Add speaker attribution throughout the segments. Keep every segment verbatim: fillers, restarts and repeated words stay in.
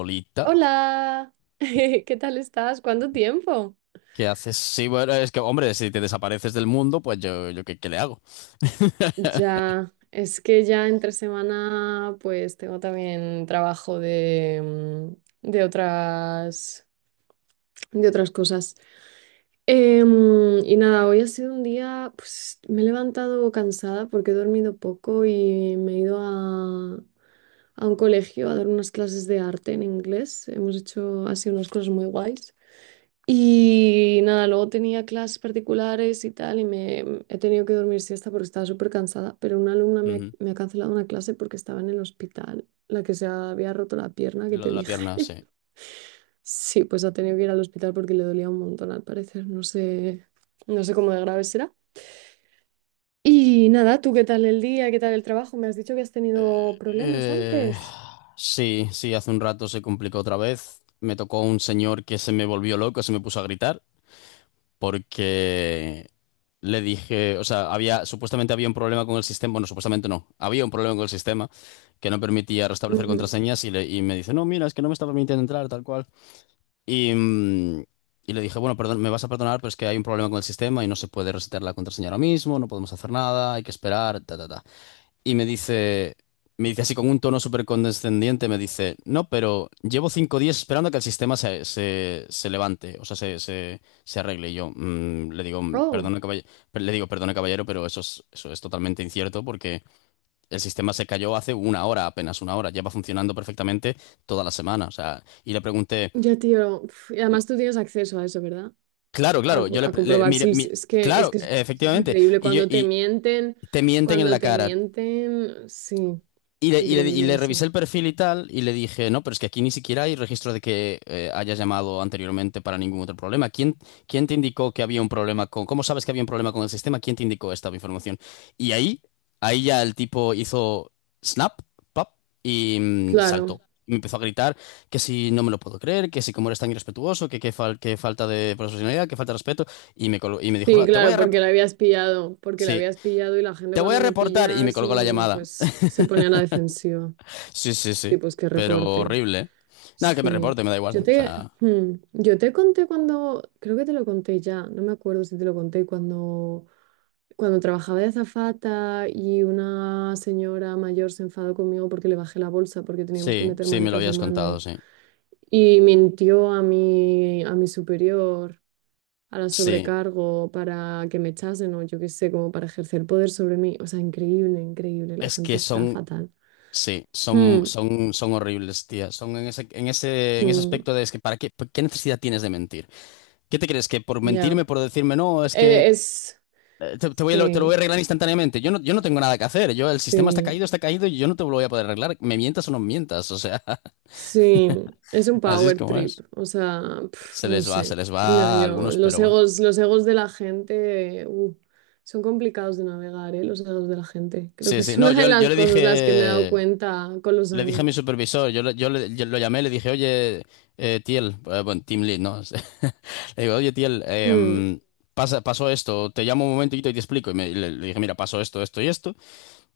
Speaker 1: Olita,
Speaker 2: Hola, ¿qué tal estás? ¿Cuánto tiempo?
Speaker 1: ¿qué haces? Sí, bueno, es que, hombre, si te desapareces del mundo, pues yo, yo ¿qué, qué le hago?
Speaker 2: Ya, es que ya entre semana pues tengo también trabajo de, mm, de otras, de otras cosas. Em, y nada, hoy ha sido un día, pues me he levantado cansada porque he dormido poco y me he ido a, a un colegio a dar unas clases de arte en inglés. Hemos hecho así unas cosas muy guays. Y nada, luego tenía clases particulares y tal, y me mm, he tenido que dormir siesta porque estaba súper cansada, pero una alumna me ha,
Speaker 1: Ujú.
Speaker 2: me ha cancelado una clase porque estaba en el hospital, la que se había roto la pierna que
Speaker 1: Lo
Speaker 2: te
Speaker 1: de la
Speaker 2: dije.
Speaker 1: pierna, sí.
Speaker 2: Sí, pues ha tenido que ir al hospital porque le dolía un montón al parecer, no sé, no sé cómo de grave será. Y nada, ¿tú qué tal el día? ¿Qué tal el trabajo? Me has dicho que has tenido problemas
Speaker 1: Eh,
Speaker 2: antes.
Speaker 1: sí, sí, hace un rato se complicó otra vez. Me tocó un señor que se me volvió loco, se me puso a gritar porque le dije, o sea, había, supuestamente había un problema con el sistema, bueno, supuestamente no, había un problema con el sistema que no permitía restablecer
Speaker 2: Ujú.
Speaker 1: contraseñas y, le- y me dice, no, mira, es que no me está permitiendo entrar, tal cual. Y, mm, y le dije, bueno, perdón, me vas a perdonar, pero es que hay un problema con el sistema y no se puede resetear la contraseña ahora mismo, no podemos hacer nada, hay que esperar, ta, ta, ta. Y me dice, me dice así con un tono súper condescendiente, me dice, no, pero llevo cinco días esperando a que el sistema se, se, se levante, o sea, se, se, se arregle. Y yo mm, le digo,
Speaker 2: Oh,
Speaker 1: perdone, caballero, le digo, perdone, caballero, pero eso es, eso es totalmente incierto porque el sistema se cayó hace una hora, apenas una hora, lleva funcionando perfectamente toda la semana, o sea, y le pregunté...
Speaker 2: ya tío, uf, y además tú tienes acceso a eso, ¿verdad?
Speaker 1: Claro,
Speaker 2: a,
Speaker 1: claro, yo
Speaker 2: co-
Speaker 1: le,
Speaker 2: a
Speaker 1: le-
Speaker 2: comprobar
Speaker 1: mire,
Speaker 2: si es
Speaker 1: mi-
Speaker 2: es que, es
Speaker 1: claro,
Speaker 2: que eso, eso es
Speaker 1: efectivamente,
Speaker 2: increíble.
Speaker 1: y yo,
Speaker 2: Cuando te
Speaker 1: y
Speaker 2: mienten,
Speaker 1: te mienten en
Speaker 2: cuando
Speaker 1: la
Speaker 2: te
Speaker 1: cara,
Speaker 2: mienten, sí,
Speaker 1: y le, y le- y
Speaker 2: increíble
Speaker 1: le
Speaker 2: eso.
Speaker 1: revisé el perfil y tal, y le dije, no, pero es que aquí ni siquiera hay registro de que eh, hayas llamado anteriormente para ningún otro problema. ¿Quién, quién te indicó que había un problema con, cómo sabes que había un problema con el sistema? ¿Quién te indicó esta información? Y ahí, ahí ya el tipo hizo snap, pop, y mm, saltó.
Speaker 2: Claro,
Speaker 1: Y me empezó a gritar que si no me lo puedo creer, que si como eres tan irrespetuoso, que qué fal- que falta de profesionalidad, que falta de respeto, y me, colgó- y me dijo,
Speaker 2: sí,
Speaker 1: "Ah, te voy a
Speaker 2: claro, porque lo
Speaker 1: reportar,
Speaker 2: habías pillado, porque lo
Speaker 1: sí,
Speaker 2: habías pillado y la gente
Speaker 1: te voy a
Speaker 2: cuando le
Speaker 1: reportar", y me
Speaker 2: pillas,
Speaker 1: colgó la
Speaker 2: mm,
Speaker 1: llamada.
Speaker 2: pues se pone a la defensiva.
Speaker 1: Sí, sí,
Speaker 2: Sí,
Speaker 1: sí.
Speaker 2: pues que
Speaker 1: Pero
Speaker 2: reporte.
Speaker 1: horrible, ¿eh? Nada, que me
Speaker 2: Sí,
Speaker 1: reporte, me da
Speaker 2: yo
Speaker 1: igual. O
Speaker 2: te,
Speaker 1: sea,
Speaker 2: hmm, yo te conté cuando, creo que te lo conté ya, no me acuerdo si te lo conté, cuando, cuando trabajaba de azafata y una señora mayor se enfadó conmigo porque le bajé la bolsa porque teníamos que
Speaker 1: sí,
Speaker 2: meter
Speaker 1: sí, me lo
Speaker 2: maletas de
Speaker 1: habías contado,
Speaker 2: mano
Speaker 1: sí.
Speaker 2: y mintió a mi, a mi superior, a la
Speaker 1: Sí,
Speaker 2: sobrecargo para que me echasen o yo qué sé, como para ejercer poder sobre mí. O sea, increíble, increíble, la
Speaker 1: es
Speaker 2: gente
Speaker 1: que
Speaker 2: está
Speaker 1: son,
Speaker 2: fatal.
Speaker 1: sí, son,
Speaker 2: Hmm,
Speaker 1: son, son horribles, tía. Son en ese, en ese, en ese
Speaker 2: hmm,
Speaker 1: aspecto de es que, ¿para qué, qué necesidad tienes de mentir? ¿Qué te crees? Que por
Speaker 2: ya,
Speaker 1: mentirme, por decirme no, es que
Speaker 2: Eh, es,
Speaker 1: eh, te, te voy a lo, te lo voy a
Speaker 2: sí.
Speaker 1: arreglar instantáneamente. Yo no, yo no tengo nada que hacer. Yo, el sistema está
Speaker 2: Sí,
Speaker 1: caído, está caído y yo no te lo voy a poder arreglar. Me mientas o no mientas. O sea,
Speaker 2: sí, es un
Speaker 1: así es
Speaker 2: power
Speaker 1: como
Speaker 2: trip,
Speaker 1: es.
Speaker 2: o sea, pf,
Speaker 1: Se
Speaker 2: no
Speaker 1: les va,
Speaker 2: sé,
Speaker 1: se les va
Speaker 2: no,
Speaker 1: a
Speaker 2: yo,
Speaker 1: algunos,
Speaker 2: los
Speaker 1: pero bueno.
Speaker 2: egos, los egos de la gente, uh, son complicados de navegar, ¿eh? Los egos de la gente, creo
Speaker 1: Sí,
Speaker 2: que
Speaker 1: sí.
Speaker 2: es
Speaker 1: No,
Speaker 2: una de
Speaker 1: yo, yo
Speaker 2: las
Speaker 1: le
Speaker 2: cosas las que me he dado
Speaker 1: dije.
Speaker 2: cuenta con los
Speaker 1: Le dije a mi
Speaker 2: años.
Speaker 1: supervisor, yo, le- yo, le- yo lo llamé, le dije, oye, eh, Tiel, eh, bueno, Team Lead, ¿no? Le digo, oye, Tiel,
Speaker 2: Mm,
Speaker 1: em, pasa, pasó esto, te llamo un momentito y te explico. Y me- le, le dije, mira, pasó esto, esto y esto.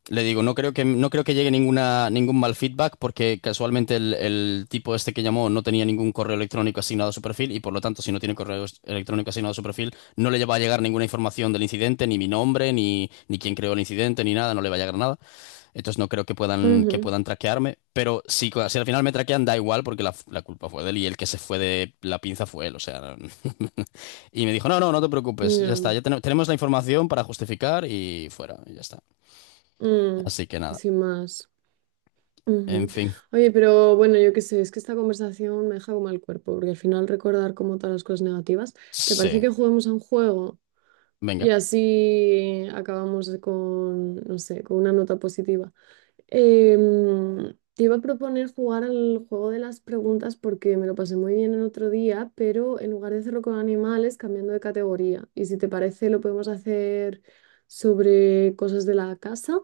Speaker 1: Le digo, no creo que, no creo que llegue ninguna, ningún mal feedback porque casualmente el, el tipo este que llamó no tenía ningún correo electrónico asignado a su perfil y por lo tanto, si no tiene correo electrónico asignado a su perfil, no le va a llegar ninguna información del incidente, ni mi nombre, ni, ni quién creó el incidente, ni nada, no le va a llegar nada. Entonces no creo que puedan, que
Speaker 2: ujú,
Speaker 1: puedan traquearme. Pero si, si al final me traquean, da igual porque la, la culpa fue de él y el que se fue de la pinza fue él. O sea. Y me dijo, no, no, no te preocupes. Ya
Speaker 2: ya,
Speaker 1: está, ya ten- tenemos la información para justificar y fuera. Y ya está.
Speaker 2: mm,
Speaker 1: Así que nada.
Speaker 2: sin más. Ujú.
Speaker 1: En fin.
Speaker 2: Oye, pero bueno, yo qué sé, es que esta conversación me deja como el cuerpo, porque al final recordar como todas las cosas negativas, ¿te parece
Speaker 1: Sí.
Speaker 2: que juguemos a un juego?
Speaker 1: Venga.
Speaker 2: Y así acabamos con, no sé, con una nota positiva. Em, te iba a proponer jugar al juego de las preguntas porque me lo pasé muy bien el otro día, pero en lugar de hacerlo con animales, cambiando de categoría. Y si te parece, lo podemos hacer sobre cosas de la casa.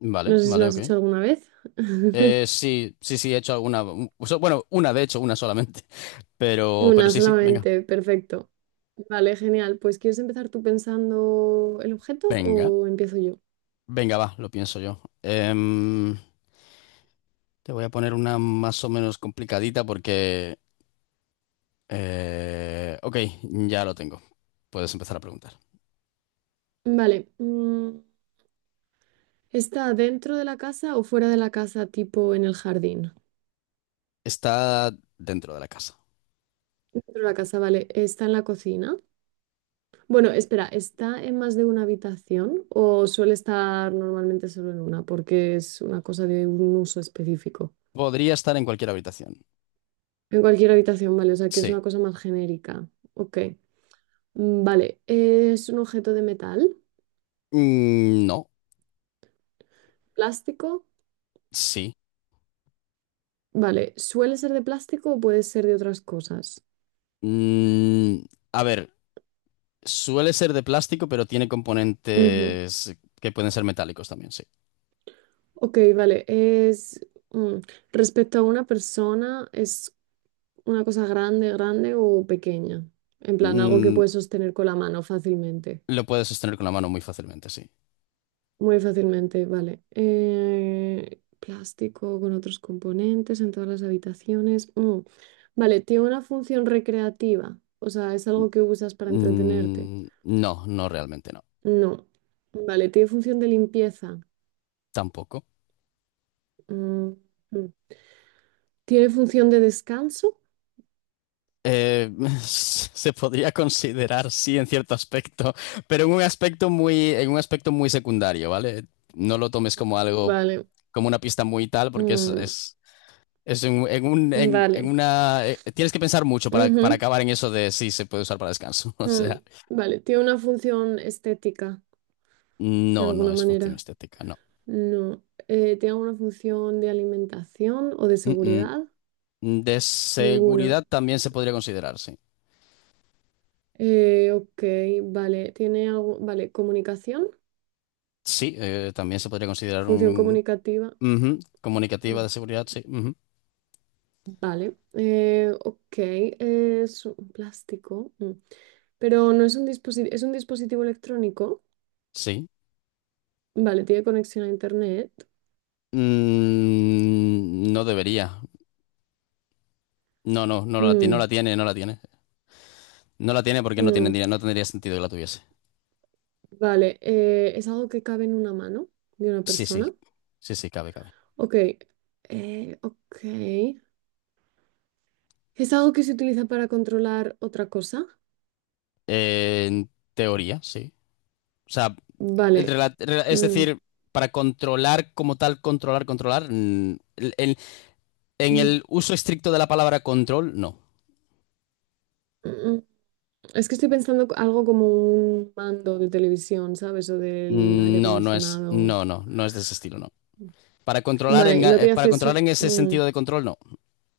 Speaker 1: Vale,
Speaker 2: No sé si lo
Speaker 1: vale,
Speaker 2: has
Speaker 1: ok.
Speaker 2: hecho alguna vez.
Speaker 1: Eh, sí, sí, sí, he hecho alguna. u- so- Bueno, una, de hecho, una solamente. Pero, pero
Speaker 2: Una
Speaker 1: sí, sí, venga.
Speaker 2: solamente, perfecto. Vale, genial. Pues ¿quieres empezar tú pensando el objeto
Speaker 1: Venga.
Speaker 2: o empiezo yo?
Speaker 1: Venga, va, lo pienso yo. Em, te voy a poner una más o menos complicadita porque. Eh, ok, ya lo tengo. Puedes empezar a preguntar.
Speaker 2: Vale. mm, ¿Está dentro de la casa o fuera de la casa, tipo en el jardín?
Speaker 1: Está dentro de la casa.
Speaker 2: Dentro de la casa, vale. ¿Está en la cocina? Bueno, espera, ¿está en más de una habitación o suele estar normalmente solo en una? Porque es una cosa de un uso específico.
Speaker 1: Podría estar en cualquier habitación.
Speaker 2: En cualquier habitación, vale, o sea que es
Speaker 1: Sí.
Speaker 2: una cosa más genérica. Ok. Mm, vale. ¿Es un objeto de metal?
Speaker 1: Mm, no.
Speaker 2: ¿Plástico?
Speaker 1: Sí.
Speaker 2: Vale, ¿suele ser de plástico o puede ser de otras cosas?
Speaker 1: Mm, a ver, suele ser de plástico, pero tiene
Speaker 2: Ujú.
Speaker 1: componentes que pueden ser metálicos también, sí.
Speaker 2: Ok, vale. Es... mm, Respecto a una persona, es ¿una cosa grande, grande o pequeña? En plan, algo que
Speaker 1: Mm,
Speaker 2: puedes sostener con la mano fácilmente.
Speaker 1: lo puedes sostener con la mano muy fácilmente, sí.
Speaker 2: Muy fácilmente, vale. Eh, plástico con otros componentes en todas las habitaciones. Mm. Vale, ¿tiene una función recreativa? O sea, ¿es algo que usas para entretenerte?
Speaker 1: Mm, no, no realmente no.
Speaker 2: No. Vale, ¿tiene función de limpieza?
Speaker 1: Tampoco.
Speaker 2: Mm, mm. ¿Tiene función de descanso?
Speaker 1: Eh, Se podría considerar, sí, en cierto aspecto, pero en un aspecto muy, en un aspecto muy secundario, ¿vale? No lo tomes como algo,
Speaker 2: Vale.
Speaker 1: como una pista muy tal, porque es,
Speaker 2: mm,
Speaker 1: es, es en, en un, en, en
Speaker 2: Vale.
Speaker 1: una... eh, tienes que pensar mucho para, para
Speaker 2: Ujú,
Speaker 1: acabar en eso de si se puede usar para descanso. O
Speaker 2: mm.
Speaker 1: sea,
Speaker 2: Vale, ¿tiene una función estética? De
Speaker 1: no, no
Speaker 2: alguna
Speaker 1: es función
Speaker 2: manera.
Speaker 1: estética, no.
Speaker 2: No. Eh, ¿tiene alguna función de alimentación o de
Speaker 1: Mm,
Speaker 2: seguridad?
Speaker 1: mm. De
Speaker 2: Ninguna.
Speaker 1: seguridad también se podría considerar, sí.
Speaker 2: Eh, ok, vale. ¿Tiene algo? Vale, comunicación,
Speaker 1: Sí, eh, también se podría considerar
Speaker 2: función
Speaker 1: un...
Speaker 2: comunicativa.
Speaker 1: Ujú. Comunicativa de
Speaker 2: Mm,
Speaker 1: seguridad, sí. Ujú.
Speaker 2: Vale. Eh, ok, es un plástico. mm. Pero no es un dispositivo, es un dispositivo electrónico.
Speaker 1: Sí.
Speaker 2: Vale, tiene conexión a internet.
Speaker 1: Mm, no debería. No, no, no la, ti- no
Speaker 2: Mm,
Speaker 1: la tiene, no la tiene. No la tiene porque no tiene,
Speaker 2: mm.
Speaker 1: dinero, no tendría sentido que la tuviese.
Speaker 2: Vale, eh, es algo que cabe en una mano de una
Speaker 1: Sí, sí,
Speaker 2: persona.
Speaker 1: sí, sí, cabe, cabe.
Speaker 2: Ok, eh, ok. ¿Es algo que se utiliza para controlar otra cosa?
Speaker 1: Eh, en teoría, sí. O sea, el
Speaker 2: Vale. eh,
Speaker 1: rela- rela- es
Speaker 2: mm,
Speaker 1: decir, para controlar como tal, controlar, controlar, mm, el- el- en
Speaker 2: mm,
Speaker 1: el uso estricto de la palabra control, no.
Speaker 2: mm, mm. Es que estoy pensando co- algo como un mando de televisión, ¿sabes? O del aire
Speaker 1: Mm, No, no es,
Speaker 2: acondicionado.
Speaker 1: no, no, no es de ese estilo, no. Para controlar en,
Speaker 2: Vale, no
Speaker 1: eh,
Speaker 2: tiene
Speaker 1: para controlar
Speaker 2: acceso.
Speaker 1: en ese
Speaker 2: mm.
Speaker 1: sentido de control, no.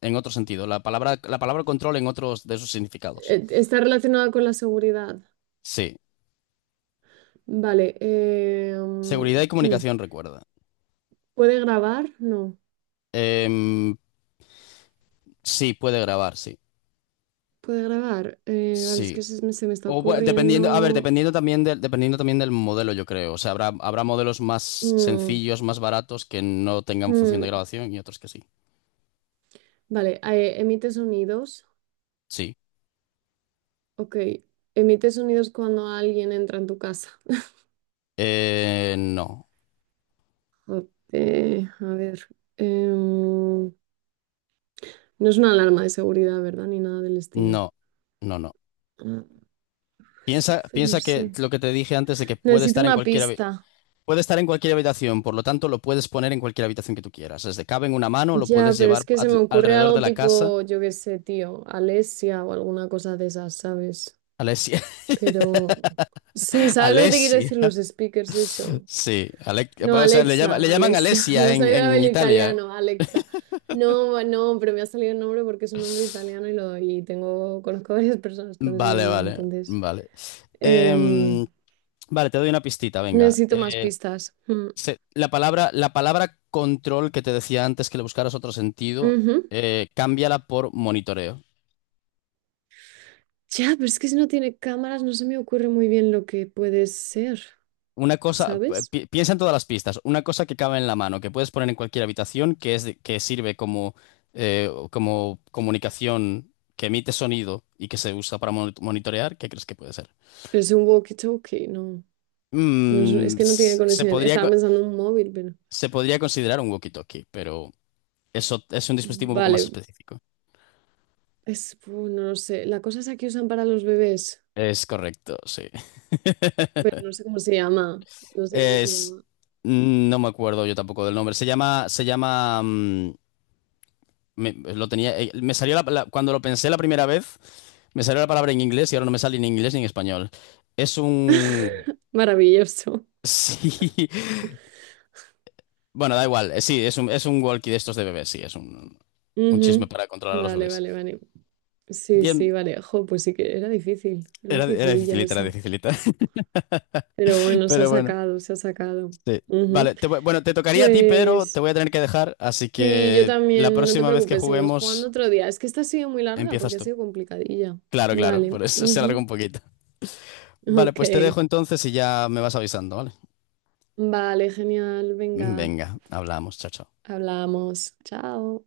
Speaker 1: En otro sentido, la palabra, la palabra control en otros de sus significados.
Speaker 2: Eh, Está relacionado con la seguridad.
Speaker 1: Sí.
Speaker 2: Vale. eh, mm,
Speaker 1: Seguridad y
Speaker 2: mm.
Speaker 1: comunicación, recuerda.
Speaker 2: ¿Puede grabar? No.
Speaker 1: Em, sí, puede grabar, sí.
Speaker 2: ¿Puede grabar? Eh, vale, es que
Speaker 1: Sí.
Speaker 2: se me, se me está
Speaker 1: O bu- dependiendo, a ver,
Speaker 2: ocurriendo.
Speaker 1: dependiendo también del, dependiendo también del modelo, yo creo. O sea, habrá, habrá modelos más
Speaker 2: Mm,
Speaker 1: sencillos, más baratos, que no tengan función de
Speaker 2: mm.
Speaker 1: grabación y otros que sí.
Speaker 2: Vale, eh, emite sonidos.
Speaker 1: Sí.
Speaker 2: Ok, emite sonidos cuando alguien entra en tu casa.
Speaker 1: Eh, no.
Speaker 2: Eh, a ver, em, no es una alarma de seguridad, ¿verdad? Ni nada del estilo.
Speaker 1: No. No, no.
Speaker 2: Mm, Es que
Speaker 1: Piensa,
Speaker 2: entonces no
Speaker 1: piensa que
Speaker 2: sé.
Speaker 1: lo que te dije antes de que puede
Speaker 2: Necesito
Speaker 1: estar en
Speaker 2: una
Speaker 1: cualquier habi-
Speaker 2: pista.
Speaker 1: puede estar en cualquier habitación, por lo tanto lo puedes poner en cualquier habitación que tú quieras. Desde cabe en una mano, lo puedes
Speaker 2: Ya, pero es
Speaker 1: llevar
Speaker 2: que se me
Speaker 1: al-
Speaker 2: ocurre
Speaker 1: alrededor de
Speaker 2: algo
Speaker 1: la casa.
Speaker 2: tipo, yo qué sé, tío, Alesia o alguna cosa de esas, ¿sabes?
Speaker 1: Alessia.
Speaker 2: Pero sí, ¿sabes lo que te quiero decir?
Speaker 1: Alessia.
Speaker 2: Los speakers, eso.
Speaker 1: Sí, Ale-
Speaker 2: No,
Speaker 1: o sea, le llama- le
Speaker 2: Alexa,
Speaker 1: llaman
Speaker 2: Alessia, me
Speaker 1: Alesia
Speaker 2: ha
Speaker 1: en,
Speaker 2: salido
Speaker 1: en
Speaker 2: el
Speaker 1: Italia.
Speaker 2: italiano, Alexa. No, no, pero me ha salido el nombre porque es un nombre italiano y lo y tengo, conozco a varias personas con ese
Speaker 1: Vale,
Speaker 2: nombre,
Speaker 1: vale,
Speaker 2: entonces
Speaker 1: vale.
Speaker 2: em,
Speaker 1: Em, vale, te doy una pistita, venga.
Speaker 2: necesito más
Speaker 1: Eh,
Speaker 2: pistas. Mm,
Speaker 1: se- la palabra, la palabra control que te decía antes que le buscaras otro sentido,
Speaker 2: ujú.
Speaker 1: eh, cámbiala por monitoreo.
Speaker 2: Ya, pero es que si no tiene cámaras no se me ocurre muy bien lo que puede ser,
Speaker 1: Una cosa, eh,
Speaker 2: ¿sabes?
Speaker 1: pi- piensa en todas las pistas, una cosa que cabe en la mano, que puedes poner en cualquier habitación, que es de- que sirve como, eh, como comunicación, que emite sonido y que se usa para mon- monitorear, ¿qué crees que puede ser?
Speaker 2: Pero es un walkie-talkie, no, no es,
Speaker 1: Mm,
Speaker 2: es que no tiene
Speaker 1: s- se
Speaker 2: conexión.
Speaker 1: podría, co-
Speaker 2: Estaba pensando en un móvil, pero
Speaker 1: se podría considerar un walkie-talkie, pero eso es un dispositivo un poco más
Speaker 2: vale,
Speaker 1: específico.
Speaker 2: es, uh, no lo sé. La cosa es que usan para los bebés.
Speaker 1: Es correcto, sí.
Speaker 2: Pero no sé cómo se llama, no sé cómo se
Speaker 1: Es,
Speaker 2: llama.
Speaker 1: no me acuerdo yo tampoco del nombre. Se llama, se llama, mm, me, Lo tenía, eh, me salió la- la- cuando lo pensé la primera vez, me salió la palabra en inglés y ahora no me sale ni en inglés ni en español. Es un,
Speaker 2: Maravilloso.
Speaker 1: sí, bueno, da igual. Eh, Sí, es un, es un walkie de estos de bebés, sí, es un, un chisme
Speaker 2: Ujú.
Speaker 1: para controlar a los
Speaker 2: Vale,
Speaker 1: bebés.
Speaker 2: vale, vale. Sí,
Speaker 1: Bien,
Speaker 2: sí, vale. Jo, pues sí que era difícil, era
Speaker 1: era, era
Speaker 2: dificililla
Speaker 1: dificilita, era
Speaker 2: esa.
Speaker 1: dificilita.
Speaker 2: Pero bueno, se ha
Speaker 1: Pero bueno,
Speaker 2: sacado, se ha sacado.
Speaker 1: sí. Vale,
Speaker 2: Ujú.
Speaker 1: te voy- bueno, te tocaría a ti, pero te
Speaker 2: Pues
Speaker 1: voy a tener que dejar, así
Speaker 2: sí, yo
Speaker 1: que la
Speaker 2: también, no te
Speaker 1: próxima vez que
Speaker 2: preocupes, seguimos jugando
Speaker 1: juguemos
Speaker 2: otro día. Es que esta ha sido muy larga
Speaker 1: empiezas
Speaker 2: porque ha
Speaker 1: tú.
Speaker 2: sido complicadilla.
Speaker 1: Claro, claro,
Speaker 2: Vale,
Speaker 1: por eso se alargó
Speaker 2: ujú.
Speaker 1: un poquito. Vale,
Speaker 2: Ok.
Speaker 1: pues te dejo entonces y ya me vas avisando, ¿vale?
Speaker 2: Vale, genial, venga,
Speaker 1: Venga, hablamos, chao, chao.
Speaker 2: hablamos. Chao.